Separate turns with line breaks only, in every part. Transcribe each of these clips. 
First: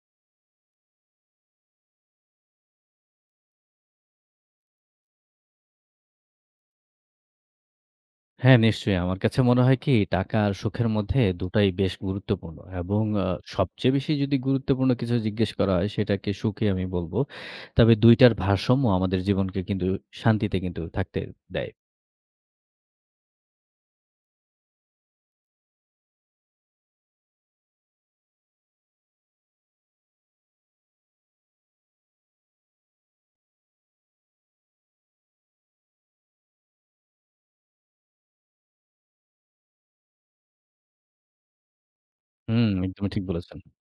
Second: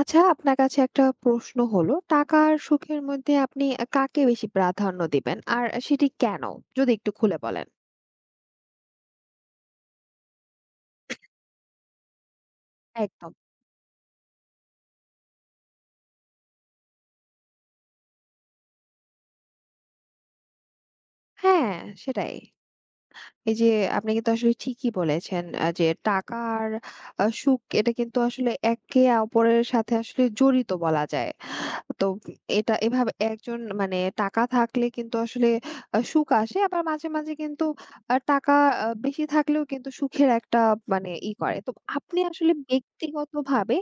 আচ্ছা, আপনার কাছে একটা প্রশ্ন হলো, টাকা আর সুখের মধ্যে আপনি কাকে বেশি প্রাধান্য দিবেন? আর সেটি কেন? যদি একটু খুলে বলেন।
হ্যাঁ, নিশ্চয়ই। আমার কাছে মনে হয় কি টাকা আর সুখের মধ্যে ২ টাই বেশ গুরুত্বপূর্ণ এবং
একদম।
সবচেয়ে বেশি যদি গুরুত্বপূর্ণ কিছু জিজ্ঞেস করা হয় সেটাকে সুখই আমি বলব। তবে ২ টার ভারসাম্য আমাদের জীবনকে কিন্তু শান্তিতে কিন্তু থাকতে দেয়।
হ্যাঁ, সেটাই। এই যে আপনি কিন্তু আসলে ঠিকই বলেছেন যে টাকা আর সুখ এটা কিন্তু আসলে একে অপরের সাথে আসলে জড়িত বলা যায়। তো এটা এভাবে একজন মানে টাকা থাকলে কিন্তু আসলে সুখ আসে। আবার মাঝে, মাঝে কিন্তু টাকা বেশি থাকলেও কিন্তু সুখের একটা মানে ই করে। তো আপনি আসলে
হুম, একদমই ঠিক বলেছেন।
ব্যক্তিগতভাবে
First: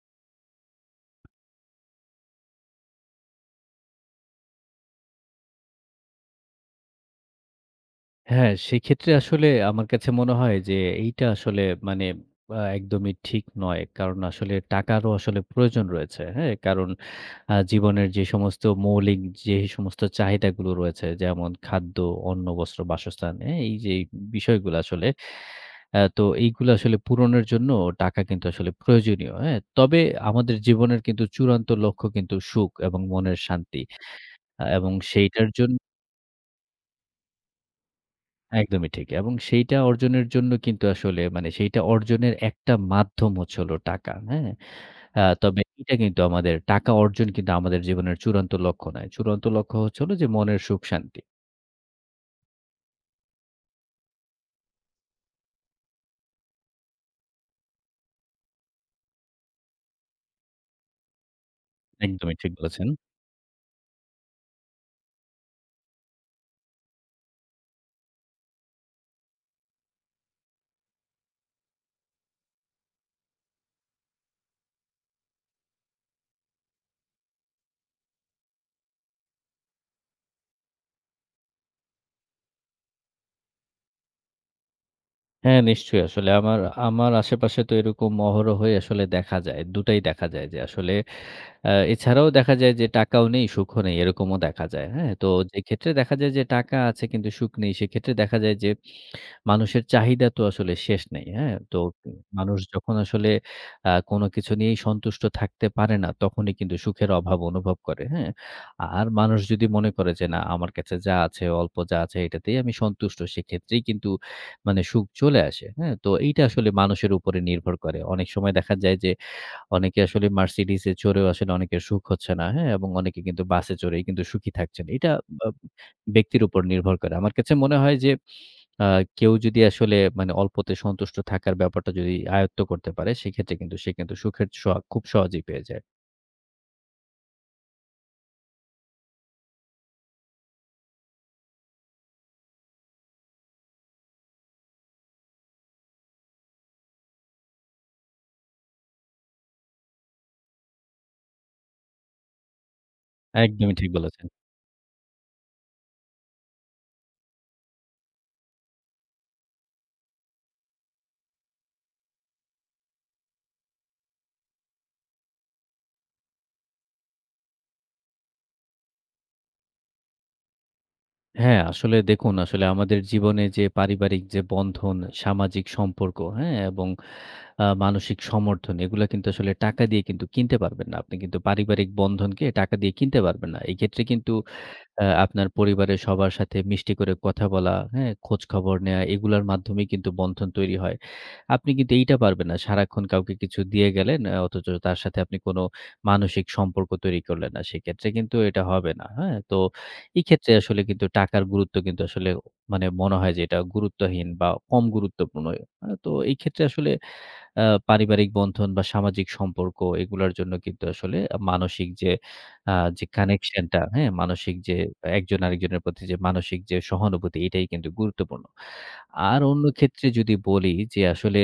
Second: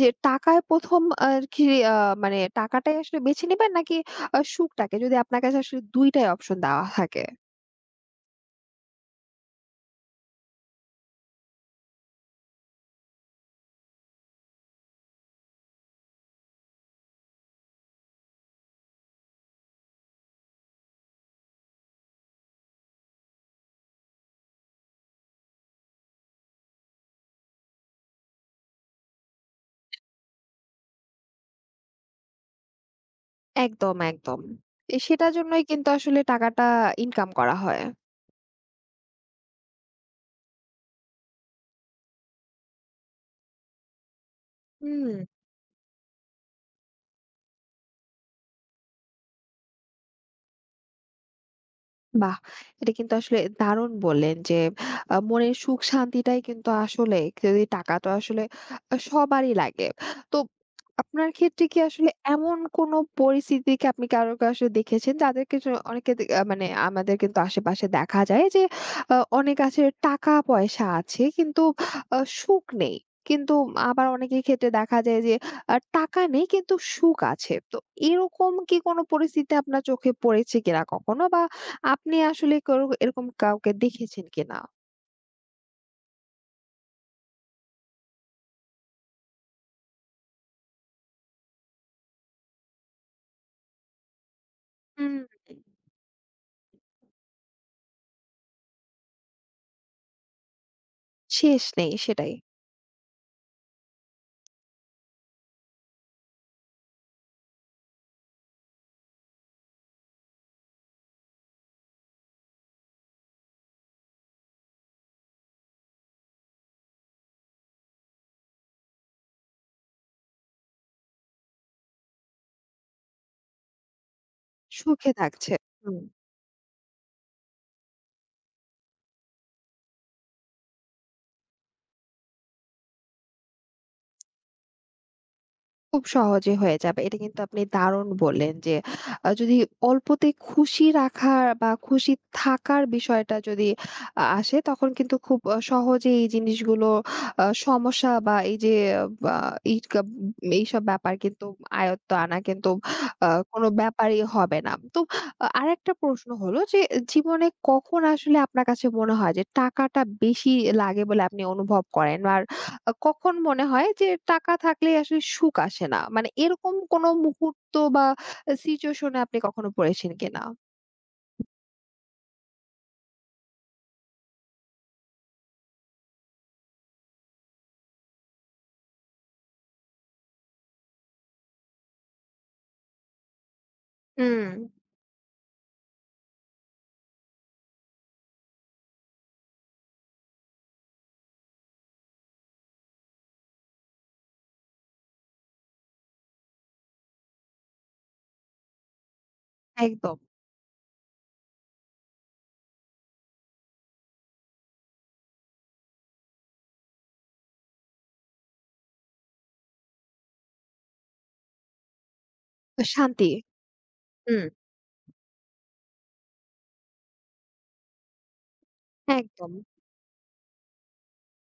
যে টাকায় ১ম আর কি, আ মানে টাকাটাই আসলে বেছে নিবেন নাকি সুখটাকে? যদি আপনার কাছে আসলে ২ টাই অপশন দেওয়া থাকে।
হ্যাঁ, সেক্ষেত্রে আসলে আমার কাছে মনে হয় যে এইটা আসলে মানে একদমই ঠিক নয়। কারণ আসলে টাকারও আসলে প্রয়োজন রয়েছে। হ্যাঁ? কারণ জীবনের যে সমস্ত মৌলিক যে সমস্ত চাহিদাগুলো রয়েছে যেমন খাদ্য, অন্ন, বস্ত্র, বাসস্থান, হ্যাঁ? এই যে বিষয়গুলো আসলে তো এইগুলো আসলে পূরণের জন্য টাকা কিন্তু আসলে প্রয়োজনীয়। হ্যাঁ? তবে আমাদের জীবনের কিন্তু চূড়ান্ত লক্ষ্য কিন্তু সুখ এবং মনের শান্তি
একদম, একদম।
এবং
সেটার
সেইটার
জন্যই
জন্য
কিন্তু আসলে টাকাটা ইনকাম করা হয়।
একদমই ঠিক। এবং সেইটা অর্জনের জন্য কিন্তু আসলে মানে সেইটা অর্জনের একটা মাধ্যম হচ্ছে হলো টাকা। হ্যাঁ?
হুম।
তবে এটা কিন্তু আমাদের টাকা অর্জন কিন্তু আমাদের জীবনের চূড়ান্ত লক্ষ্য নয়। চূড়ান্ত লক্ষ্য হচ্ছে হলো যে মনের সুখ শান্তি।
বাহ! এটা কিন্তু আসলে দারুণ বললেন যে, মনের সুখ শান্তিটাই কিন্তু আসলে যদি টাকা তো আসলে সবারই লাগে। তো আপনার ক্ষেত্রে কি আসলে
একদমই ঠিক
এমন
বলেছেন।
কোনো পরিস্থিতি, কি আপনি কারো কাছে দেখেছেন যাদের কিছু অনেকে দে আ মানে আমাদের কিন্তু আশেপাশে দেখা যায় যে, অনেক আছে টাকা-পয়সা আছে কিন্তু সুখ নেই। কিন্তু আবার অনেকের ক্ষেত্রে দেখা যায় যে, টাকা নেই কিন্তু সুখ আছে। তো এরকম কি কোনো পরিস্থিতি আপনার চোখে পড়েছে কিনা কখনো? বা আপনি আসলে কেউ এরকম কাউকে দেখেছেন কিনা?
হ্যাঁ, নিশ্চয়ই আসলে আমার আমার আশেপাশে তো এরকম অহরহই আসলে দেখা যায়। ২ টাই দেখা যায় যে আসলে এছাড়াও দেখা যায় যে টাকাও নেই, সুখও নেই এরকমও দেখা যায়। হ্যাঁ?
হুম।
তো যে ক্ষেত্রে দেখা যায় যে টাকা আছে কিন্তু সুখ নেই সেক্ষেত্রে দেখা যায় যে মানুষের চাহিদা তো আসলে শেষ নেই, হ্যাঁ?
শেষ
তো
নেই, সেটাই।
মানুষ যখন আসলে কোনো কিছু নিয়েই সন্তুষ্ট থাকতে পারে না, তখনই কিন্তু সুখের অভাব অনুভব করে, হ্যাঁ? আর মানুষ যদি মনে করে যে, "না, আমার কাছে যা আছে, অল্প যা আছে, এটাতেই আমি সন্তুষ্ট।" সেক্ষেত্রেই কিন্তু মানে সুখ চলে আসে, হ্যাঁ? তো এইটা আসলে মানুষের উপরে নির্ভর করে। অনেক সময় দেখা যায় যে, অনেকে আসলে Mercedes এ চড়েও আসলে অনেকের সুখ হচ্ছে না, হ্যাঁ? এবং অনেকে কিন্তু বাসে চড়েই কিন্তু সুখী থাকছেন।
সুখে
এটা বা
থাকছে। হুম।
ব্যক্তির উপর নির্ভর করে। আমার কাছে মনে হয় যে আ কেউ যদি আসলে মানে অল্পতে সন্তুষ্ট থাকার ব্যাপারটা যদি আয়ত্ত করতে পারে, সেক্ষেত্রে কিন্তু সে কিন্তু সুখের সোহাগ খুব সহজেই পেয়ে যায়।
খুব সহজে হয়ে যাবে। এটা কিন্তু আপনি দারুণ বললেন যে যদি অল্পতে খুশি রাখা বা খুশি থাকার বিষয়টা যদি আসে তখন কিন্তু খুব সহজেই এই জিনিসগুলো, সমস্যা বা এই যে বা এই এইসব ব্যাপার কিন্তু আয়ত্ত আনা কিন্তু আ কোনো
একদমই ঠিক
ব্যাপারই
বলেছেন।
হবে না। তো, আরেকটা প্রশ্ন হলো যে জীবনে কখন আসলে আপনার কাছে মনে হয় যে টাকাটা বেশি লাগে বলে আপনি অনুভব করেন? আর কখন মনে হয় যে টাকা থাকলেই আসলে সুখ আসে না? মানে এরকম কোনো মুহূর্ত বা সিচুয়েশন এ আপনি কখনো পড়েছেন কিনা?
হ্যাঁ, আসলে দেখুন আসলে আমাদের জীবনে যে পারিবারিক যে বন্ধন, সামাজিক সম্পর্ক, হ্যাঁ? এবং মানসিক সমর্থন এগুলা কিন্তু আসলে টাকা দিয়ে কিন্তু কিনতে পারবেন না। আপনি কিন্তু পারিবারিক বন্ধনকে টাকা দিয়ে কিনতে পারবেন না। এক্ষেত্রে কিন্তু
হুম,
আপনার পরিবারের সবার সাথে মিষ্টি করে কথা বলা, হ্যাঁ? খোঁজখবর নেয়া এগুলার মাধ্যমেই কিন্তু বন্ধন তৈরি হয়। আপনি কিন্তু এইটা পারবেন না। সারাক্ষণ কাউকে কিছু দিয়ে গেলেন অথচ তার সাথে আপনি কোনো মানসিক সম্পর্ক তৈরি করলেন না। সেক্ষেত্রে কিন্তু এটা হবে না, হ্যাঁ? তো
একদম।
এই ক্ষেত্রে আসলে কিন্তু টাকার গুরুত্ব কিন্তু আসলে মানে মনে হয় যে এটা গুরুত্বহীন বা কম গুরুত্বপূর্ণ। তো এই ক্ষেত্রে আসলে আ পারিবারিক বন্ধন বা সামাজিক সম্পর্ক এগুলার জন্য কিন্তু আসলে মানসিক যে আ যে
শান্তি।
কানেকশন টা, হ্যাঁ?
হুম।
মানসিক যে একজন আরেকজনের প্রতি যে মানসিক যে সহানুভূতি এটাই কিন্তু গুরুত্বপূর্ণ। আর
একদম।
অন্য ক্ষেত্রে যদি বলি যে আসলে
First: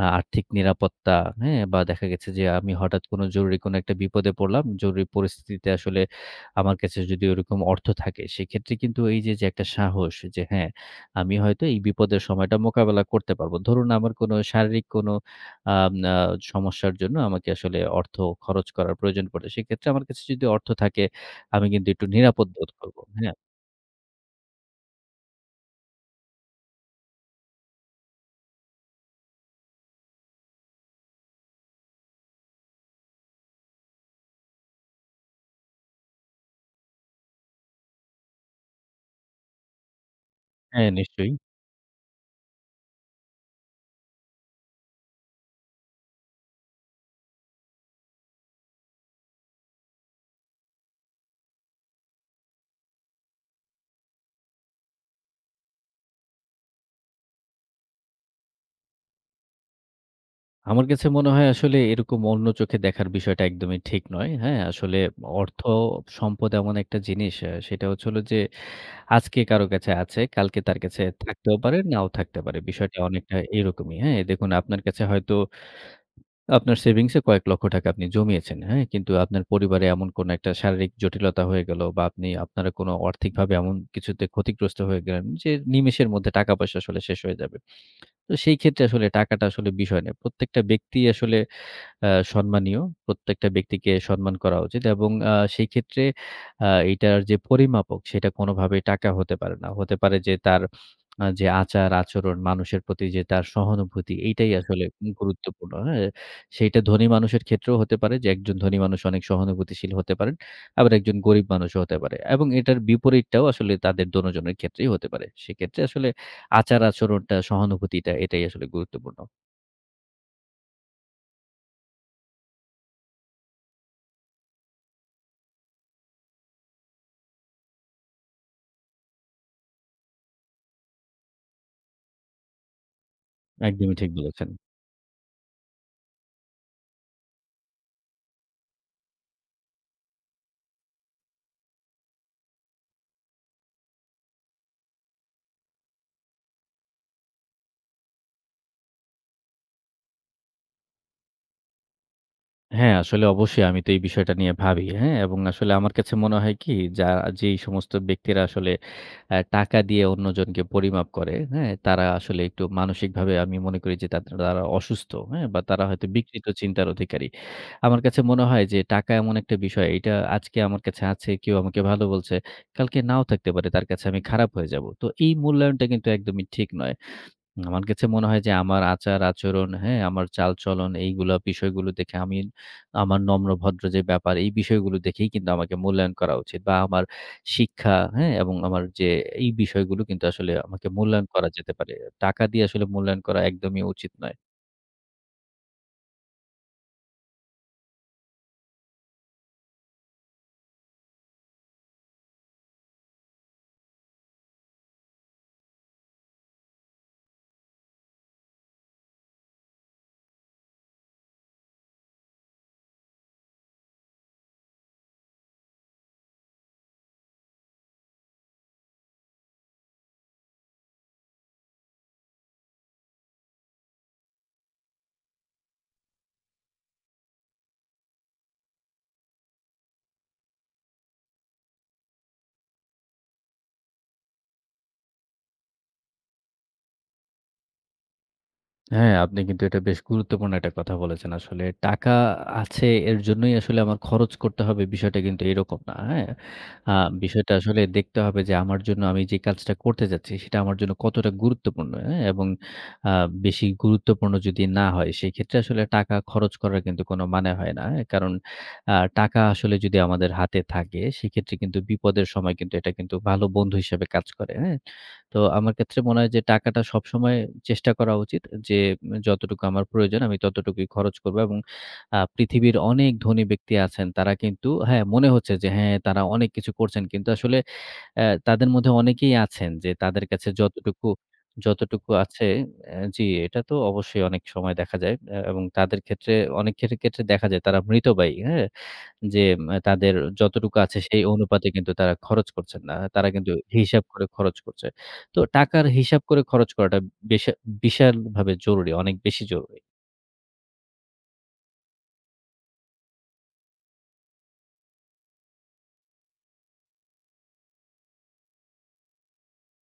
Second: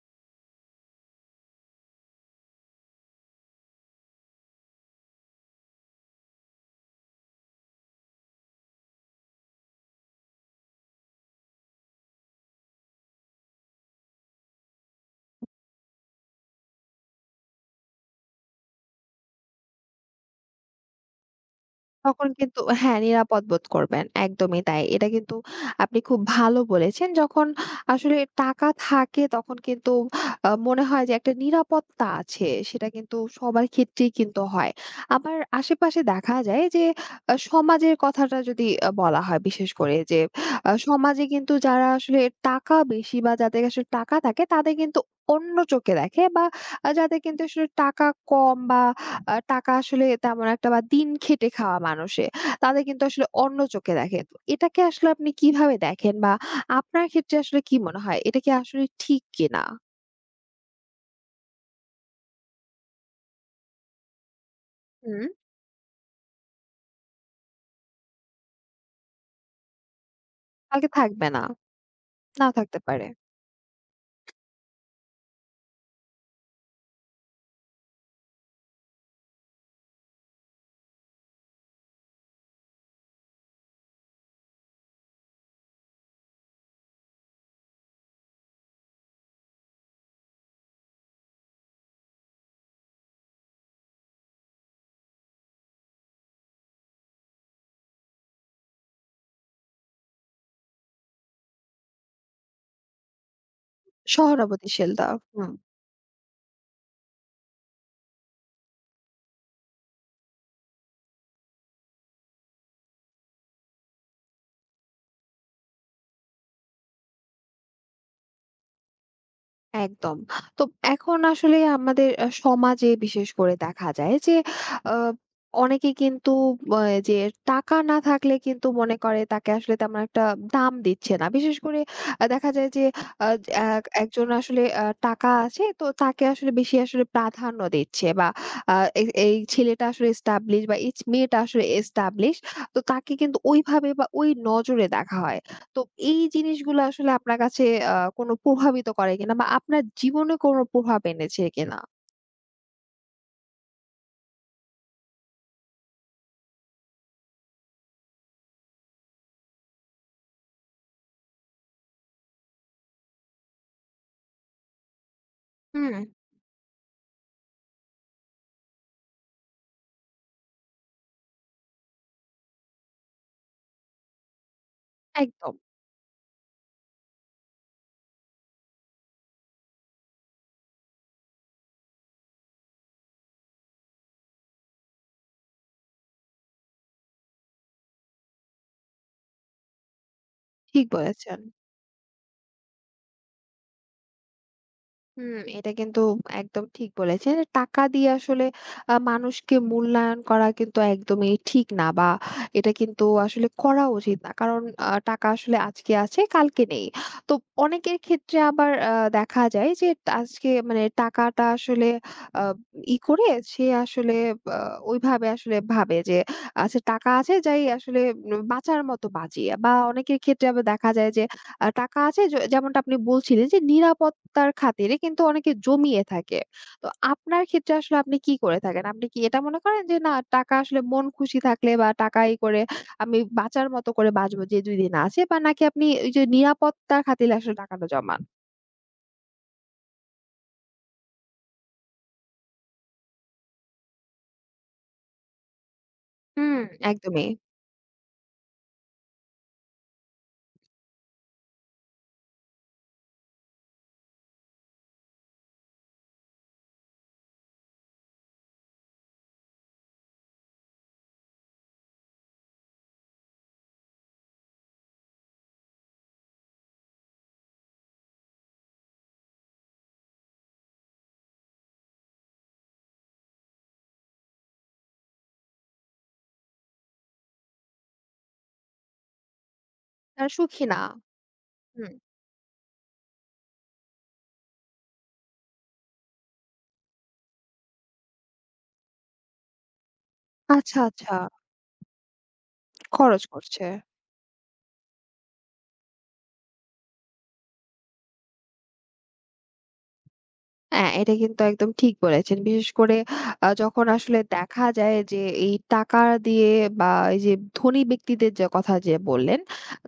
আর্থিক নিরাপত্তা, হ্যাঁ? বা দেখা গেছে যে আমি হঠাৎ কোনো জরুরি কোনো একটা বিপদে পড়লাম। জরুরি পরিস্থিতিতে আসলে আমার কাছে যদি ওরকম অর্থ থাকে, সেক্ষেত্রে কিন্তু এই যে, যে একটা সাহস যে হ্যাঁ, আমি হয়তো এই বিপদের সময়টা মোকাবেলা করতে পারবো। ধরুন আমার কোনো শারীরিক কোনো আম আ সমস্যার জন্য আমাকে আসলে অর্থ খরচ করার প্রয়োজন পড়ে। সেক্ষেত্রে আমার কাছে যদি অর্থ থাকে, আমি কিন্তু একটু
তখন
নিরাপদ
কিন্তু,
বোধ
হ্যাঁ,
করবো। হ্যাঁ?
নিরাপদ বোধ করবেন। একদমই তাই। এটা কিন্তু আপনি খুব ভালো বলেছেন। যখন আসলে টাকা থাকে তখন কিন্তু মনে হয় যে একটা নিরাপত্তা আছে। সেটা কিন্তু সবার ক্ষেত্রেই কিন্তু হয়। আবার আশেপাশে দেখা যায় যে সমাজের কথাটা যদি বলা হয়, বিশেষ করে যে
হ্যাঁ,
সমাজে
নিশ্চয়ই।
কিন্তু যারা আসলে টাকা বেশি বা যাদের আসলে টাকা থাকে তাদের কিন্তু অন্য চোখে দেখে, বা যাদের কিন্তু আসলে টাকা কম বা টাকা আসলে তেমন একটা বা দিন খেটে খাওয়া মানুষে, তাদের কিন্তু আসলে অন্য চোখে দেখে। তো এটাকে আসলে আপনি কিভাবে দেখেন? বা আপনার ক্ষেত্রে আসলে কি মনে হয়? এটা কি আসলে ঠিক কিনা?
আমার কাছে মনে হয় আসলে এরকম অন্য চোখে দেখার বিষয়টা একদমই ঠিক নয়। হ্যাঁ? আসলে
হুম,
অর্থ, সম্পদ এমন একটা জিনিস সেটা হচ্ছে হলো যে আজকে কারো কাছে আছে, কালকে তার
কালকে
কাছে
থাকবে না।
থাকতেও পারে, নাও থাকতে
নাও
পারে।
থাকতে
বিষয়টা
পারে।
অনেকটা এরকমই। হ্যাঁ? দেখুন আপনার কাছে হয়তো আপনার সেভিংস এ কয়েক লক্ষ টাকা আপনি জমিয়েছেন। হ্যাঁ? কিন্তু আপনার পরিবারে এমন কোনো একটা শারীরিক জটিলতা হয়ে গেল বা আপনি আপনারা কোনো আর্থিকভাবে এমন কিছুতে ক্ষতিগ্রস্ত হয়ে গেলেন যে নিমেষের মধ্যে টাকা-পয়সা আসলে শেষ হয়ে যাবে। তো সেই ক্ষেত্রে আসলে টাকাটা আসলে বিষয় না। প্রত্যেকটা ব্যক্তিই আসলে আ সম্মানীয়। প্রত্যেকটা ব্যক্তিকে সম্মান করা উচিত এবং সেই ক্ষেত্রে আ এটার যে পরিমাপক সেটা কোনোভাবেই টাকা হতে পারে না। হতে পারে যে তার যে আচার-আচরণ, মানুষের প্রতি যে তার সহানুভূতি এইটাই আসলে
সহানুভূতিশীলতা। হুম।
গুরুত্বপূর্ণ, হ্যাঁ? সেইটা ধনী মানুষের ক্ষেত্রেও হতে পারে যে একজন ধনী মানুষ অনেক সহানুভূতিশীল হতে পারেন। আবার একজন গরিব মানুষও হতে পারে এবং এটার বিপরীতটাও আসলে তাদের দোনোজনের ক্ষেত্রেই হতে পারে। সেক্ষেত্রে আসলে আচার-আচরণটা, সহানুভূতিটা এটাই আসলে গুরুত্বপূর্ণ।
একদম। তো এখন আসলে আমাদের সমাজে বিশেষ করে দেখা যায় যে আ অনেকে কিন্তু আ যে টাকা না থাকলে কিন্তু মনে করে তাকে আসলে তেমন একটা দাম দিচ্ছে না। বিশেষ করে দেখা যায় যে আ এক
একদমই ঠিক
একজন
বলেছেন।
আসলে, টাকা আছে তো তাকে আসলে বেশি আসলে প্রাধান্য দিচ্ছে, বা আ এই এই ছেলেটা আসলে এস্টাবলিশ বা এই মেয়েটা আসলে এস্টাবলিশ, তো তাকে কিন্তু ওইভাবে বা ওই নজরে দেখা হয়। তো এই জিনিসগুলো আসলে আপনার কাছে আ কোনো প্রভাবিত করে কিনা, বা আপনার জীবনে কোনো প্রভাব এনেছে কিনা?
হ্যাঁ, আসলে অবশ্যই আমি তো এই বিষয়টা নিয়ে ভাবি। হ্যাঁ? এবং আসলে আমার কাছে মনে হয় কি যা যেই সমস্ত ব্যক্তিরা আসলে টাকা দিয়ে অন্যজনকে পরিমাপ করে, হ্যাঁ? তারা আসলে একটু মানসিকভাবে আমি মনে করি যে তারা অসুস্থ, হ্যাঁ? বা তারা
হুম।
হয়তো বিকৃত চিন্তার অধিকারী। আমার কাছে মনে হয় যে টাকা এমন একটা বিষয় এটা আজকে আমার কাছে আছে, কেউ আমাকে ভালো বলছে, কালকে নাও থাকতে পারে, তার কাছে আমি খারাপ হয়ে যাব। তো এই
একদম
মূল্যায়নটা কিন্তু একদমই ঠিক নয়। আমার কাছে মনে হয় যে আমার আচার-আচরণ, হ্যাঁ? আমার চালচলন এইগুলা বিষয়গুলো দেখে আমি আমার নম্র ভদ্র যে ব্যাপার এই বিষয়গুলো দেখেই কিন্তু আমাকে মূল্যায়ন করা উচিত বা আমার শিক্ষা, হ্যাঁ? এবং আমার যে এই বিষয়গুলো কিন্তু আসলে
ঠিক
আমাকে মূল্যায়ন
বলেছেন।
করা যেতে পারে। টাকা দিয়ে আসলে মূল্যায়ন করা একদমই উচিত নয়।
হুম, এটা কিন্তু একদম ঠিক বলেছেন। টাকা দিয়ে আসলে মানুষকে মূল্যায়ন করা কিন্তু একদমই ঠিক না, বা এটা কিন্তু আসলে করা উচিত না। কারণ টাকা আসলে আজকে আছে, কালকে নেই। তো অনেকের ক্ষেত্রে আবার দেখা যায় যে আজকে মানে টাকাটা আসলে আ ই করে সে আসলে আ ওইভাবে আসলে ভাবে যে আচ্ছা টাকা আছে যাই আসলে বাঁচার মতো বাঁচি। বা অনেকের ক্ষেত্রে আবার দেখা যায় যে টাকা আছে, যেমনটা আপনি বলছিলেন যে নিরাপত্তার খাতিরে কিন্তু অনেকে জমিয়ে থাকে। তো আপনার ক্ষেত্রে আসলে আপনি কি করে থাকেন? আপনি কি এটা মনে করেন যে না টাকা আসলে মন খুশি থাকলে বা টাকা ই করে আমি বাঁচার মতো করে বাঁচবো, যে ২ দিন আছে, বা নাকি আপনি ওই যে নিরাপত্তার খাতিরে আসলে টাকাটা জমান?
হ্যাঁ, আপনি কিন্তু এটা বেশ গুরুত্বপূর্ণ একটা কথা বলেছেন। আসলে টাকা আছে এর জন্যই আসলে আমার খরচ করতে হবে বিষয়টা কিন্তু এরকম না। হ্যাঁ?
হুম।
আ
একদমই।
বিষয়টা আসলে দেখতে হবে যে আমার জন্য আমি যে কাজটা করতে যাচ্ছি সেটা আমার জন্য কতটা গুরুত্বপূর্ণ। হ্যাঁ? এবং আ বেশি গুরুত্বপূর্ণ যদি না হয় সেক্ষেত্রে আসলে টাকা খরচ করার কিন্তু কোনো মানে হয় না। হ্যাঁ? কারণ টাকা আসলে যদি আমাদের হাতে থাকে সেক্ষেত্রে কিন্তু বিপদের সময় কিন্তু এটা কিন্তু ভালো বন্ধু হিসেবে কাজ করে। হ্যাঁ? তো আমার ক্ষেত্রে মনে হয় যে টাকাটা সবসময় চেষ্টা করা উচিত যে যতটুকু আমার প্রয়োজন আমি ততটুকুই খরচ করব এবং পৃথিবীর অনেক ধনী ব্যক্তি আছেন তারা কিন্তু হ্যাঁ, মনে হচ্ছে যে হ্যাঁ, তারা অনেক কিছু করছেন। কিন্তু আসলে তাদের মধ্যে অনেকেই আছেন যে তাদের
তারা
কাছে
সুখী না।
যতটুকু
হুম।
যতটুকু আছে জি, এটা তো অবশ্যই অনেক সময় দেখা যায়। এবং তাদের ক্ষেত্রে অনেক ক্ষেত্রে দেখা যায় তারা মৃতব্যয়ী, হ্যাঁ? যে তাদের যতটুকু
আচ্ছা,
আছে
আচ্ছা।
সেই অনুপাতে কিন্তু তারা খরচ করছেন না।
খরচ
তারা কিন্তু
করছে।
হিসাব করে খরচ করছে। তো টাকার হিসাব করে খরচ করাটা বেশা বিশালভাবে জরুরি, অনেক বেশি জরুরি।
হ্যাঁ, এটা কিন্তু একদম ঠিক বলেছেন। বিশেষ করে যখন আসলে দেখা যায় যে এই টাকা দিয়ে বা এই যে ধনী ব্যক্তিদের যে কথা যে বললেন,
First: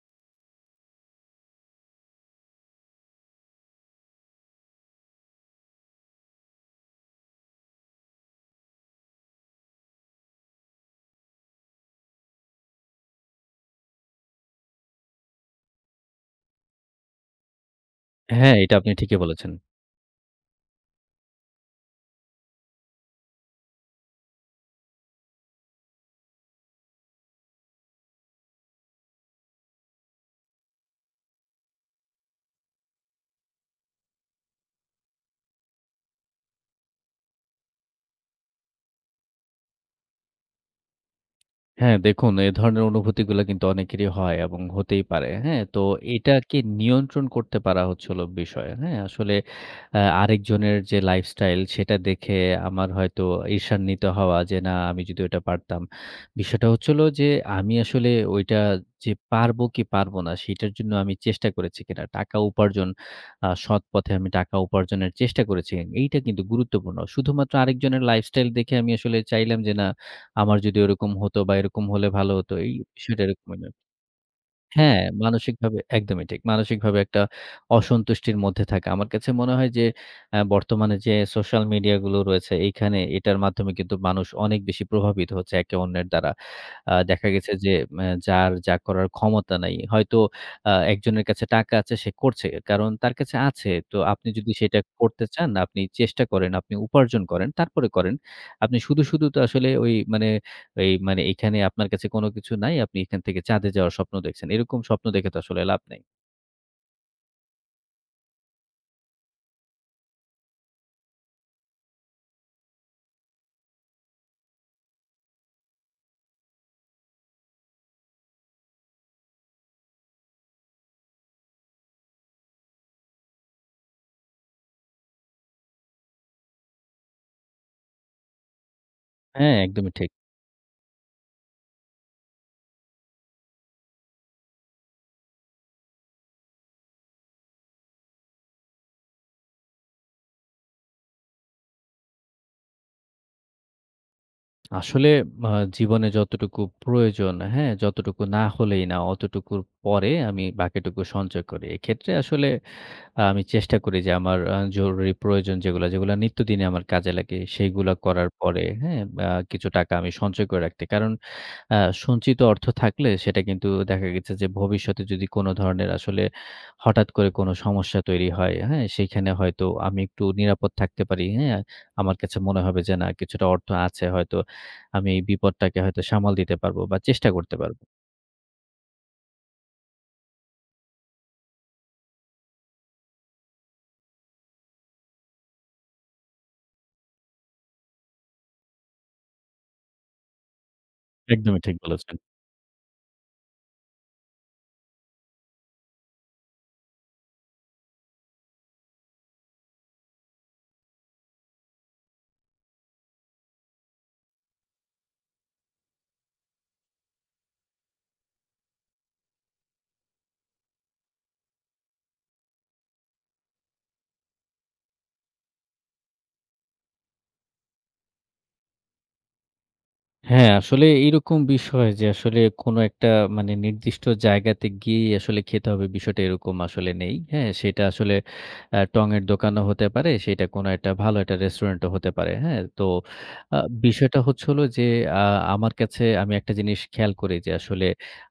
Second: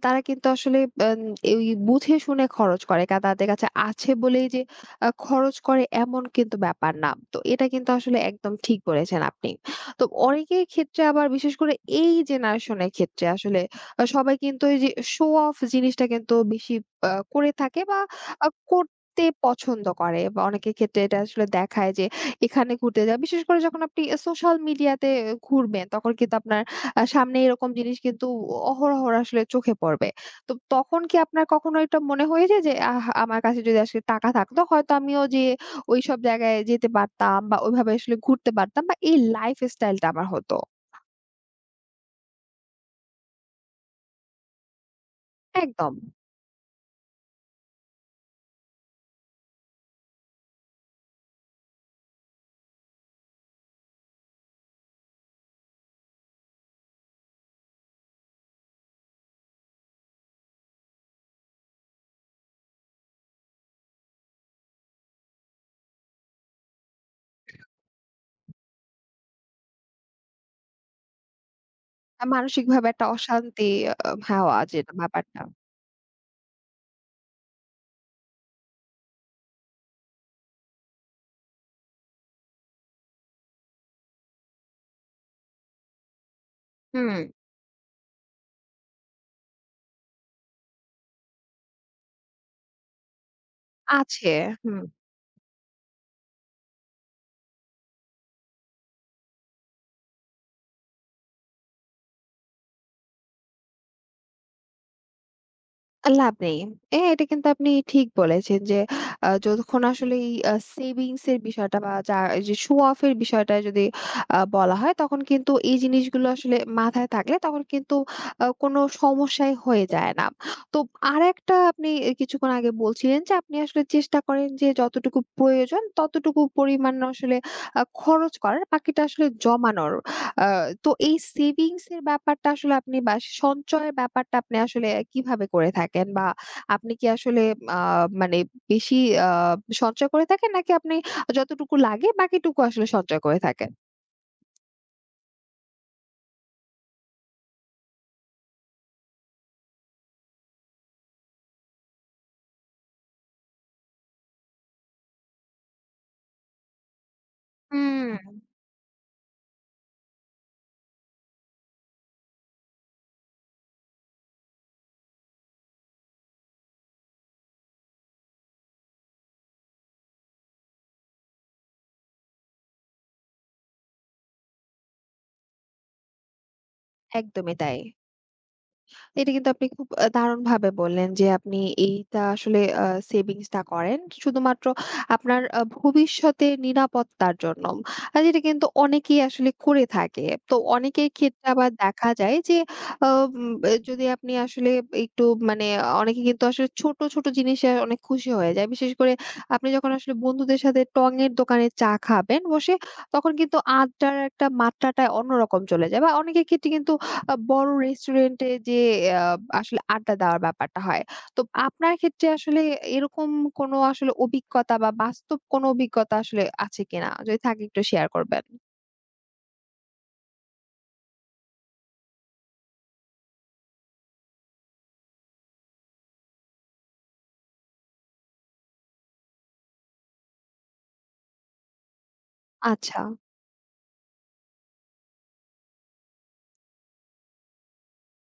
তারা কিন্তু আসলে আন ওই বুঝে শুনে খরচ করে। তাদের কাছে আছে বলেই যে খরচ করে এমন কিন্তু ব্যাপার না। তো এটা কিন্তু আসলে একদম ঠিক বলেছেন আপনি। তো অনেকের ক্ষেত্রে আবার বিশেষ করে এই জেনারেশনের ক্ষেত্রে আসলে সবাই কিন্তু এই যে শো অফ জিনিসটা কিন্তু বেশি করে থাকে, বা আ
হ্যাঁ, এটা
কর
আপনি ঠিকই
ঘুরতে
বলেছেন।
পছন্দ করে, বা অনেকের ক্ষেত্রে এটা আসলে দেখায় যে এখানে ঘুরতে যায়। বিশেষ করে যখন আপনি সোশ্যাল মিডিয়াতে ঘুরবেন তখন কিন্তু আপনার সামনে এরকম জিনিস কিন্তু অহরহ আসলে চোখে পড়বে। তো তখন কি আপনার কখনো এটা মনে হয়েছে যে আহ! আমার কাছে যদি আসলে টাকা থাকতো হয়তো আমিও যেয়ে ওইসব জায়গায় যেতে পারতাম, বা ওইভাবে আসলে ঘুরতে পারতাম, বা এই লাইফ স্টাইলটা আমার হতো।
হ্যাঁ, দেখুন এ ধরনের অনুভূতিগুলা কিন্তু অনেকেরই হয় এবং হতেই পারে। হ্যাঁ? তো
একদম।
এটাকে নিয়ন্ত্রণ করতে পারা হচ্ছে হলো বিষয়। হ্যাঁ? আসলে আরেকজনের যে লাইফস্টাইল সেটা দেখে আমার হয়তো ঈর্ষান্বিত হওয়া যে না আমি যদি ওটা পারতাম। বিষয়টা হচ্ছে হলো যে আমি আসলে ওইটা যে পারবো কি পারবো না সেটার জন্য আমি চেষ্টা করেছি কিনা। টাকা উপার্জন সৎ পথে আমি টাকা উপার্জনের চেষ্টা করেছি। এইটা কিন্তু গুরুত্বপূর্ণ। শুধুমাত্র আরেকজনের লাইফস্টাইল দেখে আমি আসলে চাইলাম যে না আমার যদি ওরকম হতো বা এরকম হলে ভালো হতো। এই
মানসিকভাবে একটা
বিষয়টা এরকমই
অশান্তি
না।
হাওয়া যেটা
হ্যাঁ,
ব্যাপারটা।
মানসিকভাবে একদমই ঠিক। মানসিকভাবে একটা অসন্তুষ্টির মধ্যে থাকা। আমার কাছে মনে হয় যে বর্তমানে যে সোশ্যাল মিডিয়া গুলো রয়েছে এইখানে এটার মাধ্যমে কিন্তু মানুষ অনেক বেশি প্রভাবিত হচ্ছে একে অন্যের দ্বারা।
হুম।
দেখা গেছে যে যার যা করার ক্ষমতা নাই। হয়তো একজনের কাছে টাকা আছে সে করছে। কারণ তার কাছে আছে। তো আপনি
আছে।
যদি
হুম।
সেটা করতে চান, আপনি চেষ্টা করেন, আপনি উপার্জন করেন, তারপরে করেন। আপনি শুধু তো আসলে ওই মানে এই মানে এখানে আপনার কাছে কোনো কিছু নাই। আপনি এখান থেকে চাঁদে যাওয়ার স্বপ্ন দেখছেন। এরকম স্বপ্ন দেখে তো আসলে লাভ নাই।
লাভ নেই। এটা কিন্তু আপনি ঠিক বলেছেন যে যতক্ষণ আসলে এই সেভিংস এর বিষয়টা বা যা এই যে শো অফ এর বিষয়টা যদি বলা হয় তখন কিন্তু এই জিনিসগুলো আসলে মাথায় থাকলে তখন কিন্তু কোনো সমস্যাই হয়ে যায় না। তো আরেকটা, আপনি কিছুক্ষণ আগে বলছিলেন যে আপনি আসলে চেষ্টা করেন যে যতটুকু প্রয়োজন ততটুকু পরিমাণ আসলে খরচ করার, বাকিটা আসলে
হ্যাঁ, একদমই
জমানোর।
ঠিক।
আ তো এই সেভিংস এর ব্যাপারটা আসলে আপনি, বা সঞ্চয়ের ব্যাপারটা আপনি আসলে কিভাবে করে থাকেন? বা আপনি কি আসলে, আ মানে বেশি আ সঞ্চয় করে থাকেন নাকি আপনি যতটুকু লাগে বাকিটুকু আসলে সঞ্চয় করে থাকেন?
আসলে আ জীবনে যতটুকু প্রয়োজন, হ্যাঁ? যতটুকু না হলেই না, অতটুকুর পরে আমি বাকিটুকু সঞ্চয় করি। এক্ষেত্রে আসলে আমি চেষ্টা করি যে আমার জরুরি প্রয়োজন যেগুলা নিত্যদিনে আমার কাজে লাগে, সেইগুলা করার
হুম,
পরে, হ্যাঁ? কিছু টাকা আমি সঞ্চয় করে রাখতে। কারণ আ সঞ্চিত অর্থ থাকলে সেটা কিন্তু দেখা গেছে যে ভবিষ্যতে যদি কোনো ধরনের আসলে হঠাৎ করে কোনো সমস্যা তৈরি হয়, হ্যাঁ? সেইখানে হয়তো আমি একটু নিরাপদ থাকতে পারি, হ্যাঁ? আমার কাছে মনে হবে যে না কিছুটা অর্থ আছে হয়তো আমি এই বিপদটাকে হয়তো সামাল দিতে পারবো বা চেষ্টা
একদমই
করতে
তাই।
পারবো।
এটা কিন্তু আপনি খুব দারুণভাবে বললেন যে আপনি এইটা আসলে সেভিংসটা করেন। শুধুমাত্র আপনার ভবিষ্যতের নিরাপত্তার জন্য। যেটা কিন্তু অনেকেই আসলে করে থাকে। তো অনেকের ক্ষেত্রে
একদমই
আবার
ঠিক
দেখা
বলেছেন।
যায় যে আ উম এ যদি আপনি আসলে একটু মানে অনেকে কিন্তু আসলে ছোট, ছোট জিনিসে অনেক খুশি হয়ে যায়। বিশেষ করে আপনি যখন আসলে বন্ধুদের সাথে টঙের দোকানে চা খাবেন বসে, তখন কিন্তু আড্ডার একটা মাত্রাটা অন্যরকম চলে যায়, বা অনেকের ক্ষেত্রে কিন্তু বড় রেস্টুরেন্টে যে আ আসলে আড্ডা দেওয়ার ব্যাপারটা হয়। তো আপনার ক্ষেত্রে আসলে এরকম কোনো আসলে অভিজ্ঞতা বা বাস্তব কোনো অভিজ্ঞতা আসলে আছে কিনা? যদি থাকে একটু শেয়ার করবেন।
হ্যাঁ, আসলে এইরকম বিষয় যে আসলে কোনো একটা মানে নির্দিষ্ট জায়গাতে গিয়েই আসলে খেতে হবে বিষয়টা এরকম আসলে নেই। হ্যাঁ? সেটা আসলে টঙের দোকানও হতে পারে, সেটা কোনো একটা ভালো একটা রেস্টুরেন্টও হতে পারে। হ্যাঁ? তো
আচ্ছা,
আ বিষয়টা হচ্ছে হলো যে আ আমার কাছে আমি একটা জিনিস খেয়াল করি যে আসলে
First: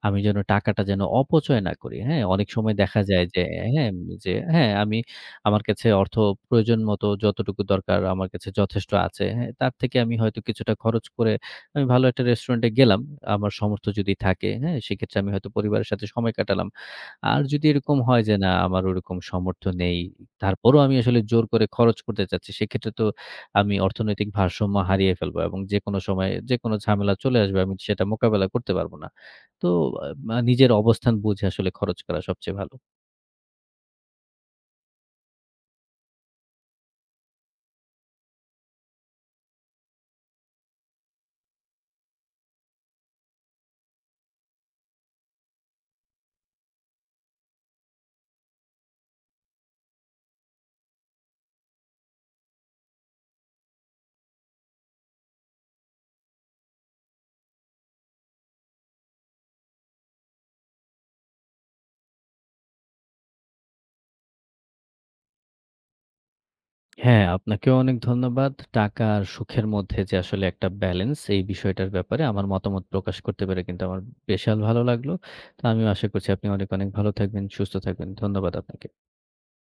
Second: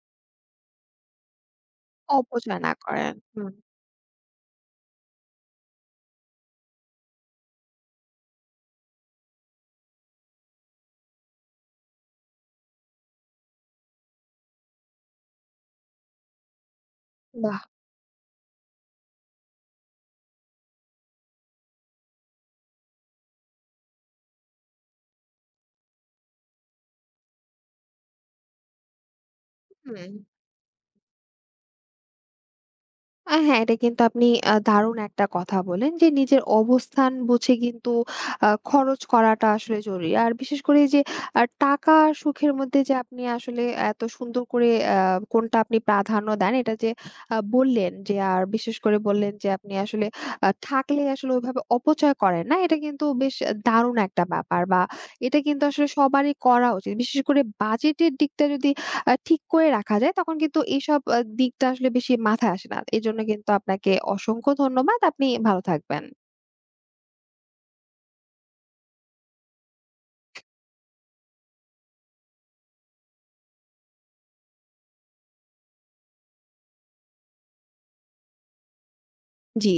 আমি যেন টাকাটা যেন অপচয় না করি। হ্যাঁ? অনেক
অপচয় না
সময় দেখা
করেন।
যায় যে
হুম,
হ্যাঁ, আমি আমার কাছে অর্থ প্রয়োজন মতো যতটুকু দরকার আমার কাছে যথেষ্ট আছে। হ্যাঁ? তার থেকে আমি হয়তো কিছুটা খরচ করে আমি ভালো একটা রেস্টুরেন্টে গেলাম। আমার সামর্থ্য যদি থাকে, হ্যাঁ? সেক্ষেত্রে আমি হয়তো পরিবারের সাথে সময় কাটালাম। আর
বাহ!
যদি এরকম হয় যে, না আমার ওরকম সামর্থ্য নেই, তারপরও আমি আসলে জোর করে খরচ করতে চাচ্ছি, সেক্ষেত্রে তো আমি অর্থনৈতিক ভারসাম্য হারিয়ে ফেলবো এবং যেকোনো সময়ে যেকোনো ঝামেলা চলে আসবে। আমি সেটা মোকাবেলা করতে পারব না। তো
হুম।
নিজের অবস্থান বুঝে আসলে খরচ করা সবচেয়ে ভালো।
হ্যাঁ, এটা কিন্তু আপনি দারুণ একটা কথা বলেন যে নিজের অবস্থান বুঝে কিন্তু খরচ করাটা আসলে জরুরি। আর বিশেষ করে এই যে টাকা আর সুখের মধ্যে যে আপনি আসলে এত সুন্দর করে কোনটা আপনি প্রাধান্য দেন এটা যে বললেন, যে আর বিশেষ করে বললেন যে আপনি আসলে থাকলে আসলে ওইভাবে অপচয় করেন না। এটা কিন্তু বেশ দারুণ একটা ব্যাপার, বা এটা কিন্তু আসলে সবারই করা উচিত। বিশেষ করে বাজেটের দিকটা যদি ঠিক করে রাখা যায় তখন কিন্তু এইসব দিকটা আসলে বেশি মাথায় আসে না। এজন্য কিন্তু আপনাকে অসংখ্য ধন্যবাদ। আপনি ভালো থাকবেন।
হ্যাঁ, আপনাকেও অনেক ধন্যবাদ। টাকা আর সুখের মধ্যে যে আসলে একটা ব্যালেন্স, এই বিষয়টার ব্যাপারে আমার মতামত প্রকাশ করতে পেরে কিন্তু আমার বিশাল ভালো লাগলো। তো আমিও আশা করছি আপনি অনেক, অনেক ভালো থাকবেন, সুস্থ থাকবেন। ধন্যবাদ আপনাকে।
জি।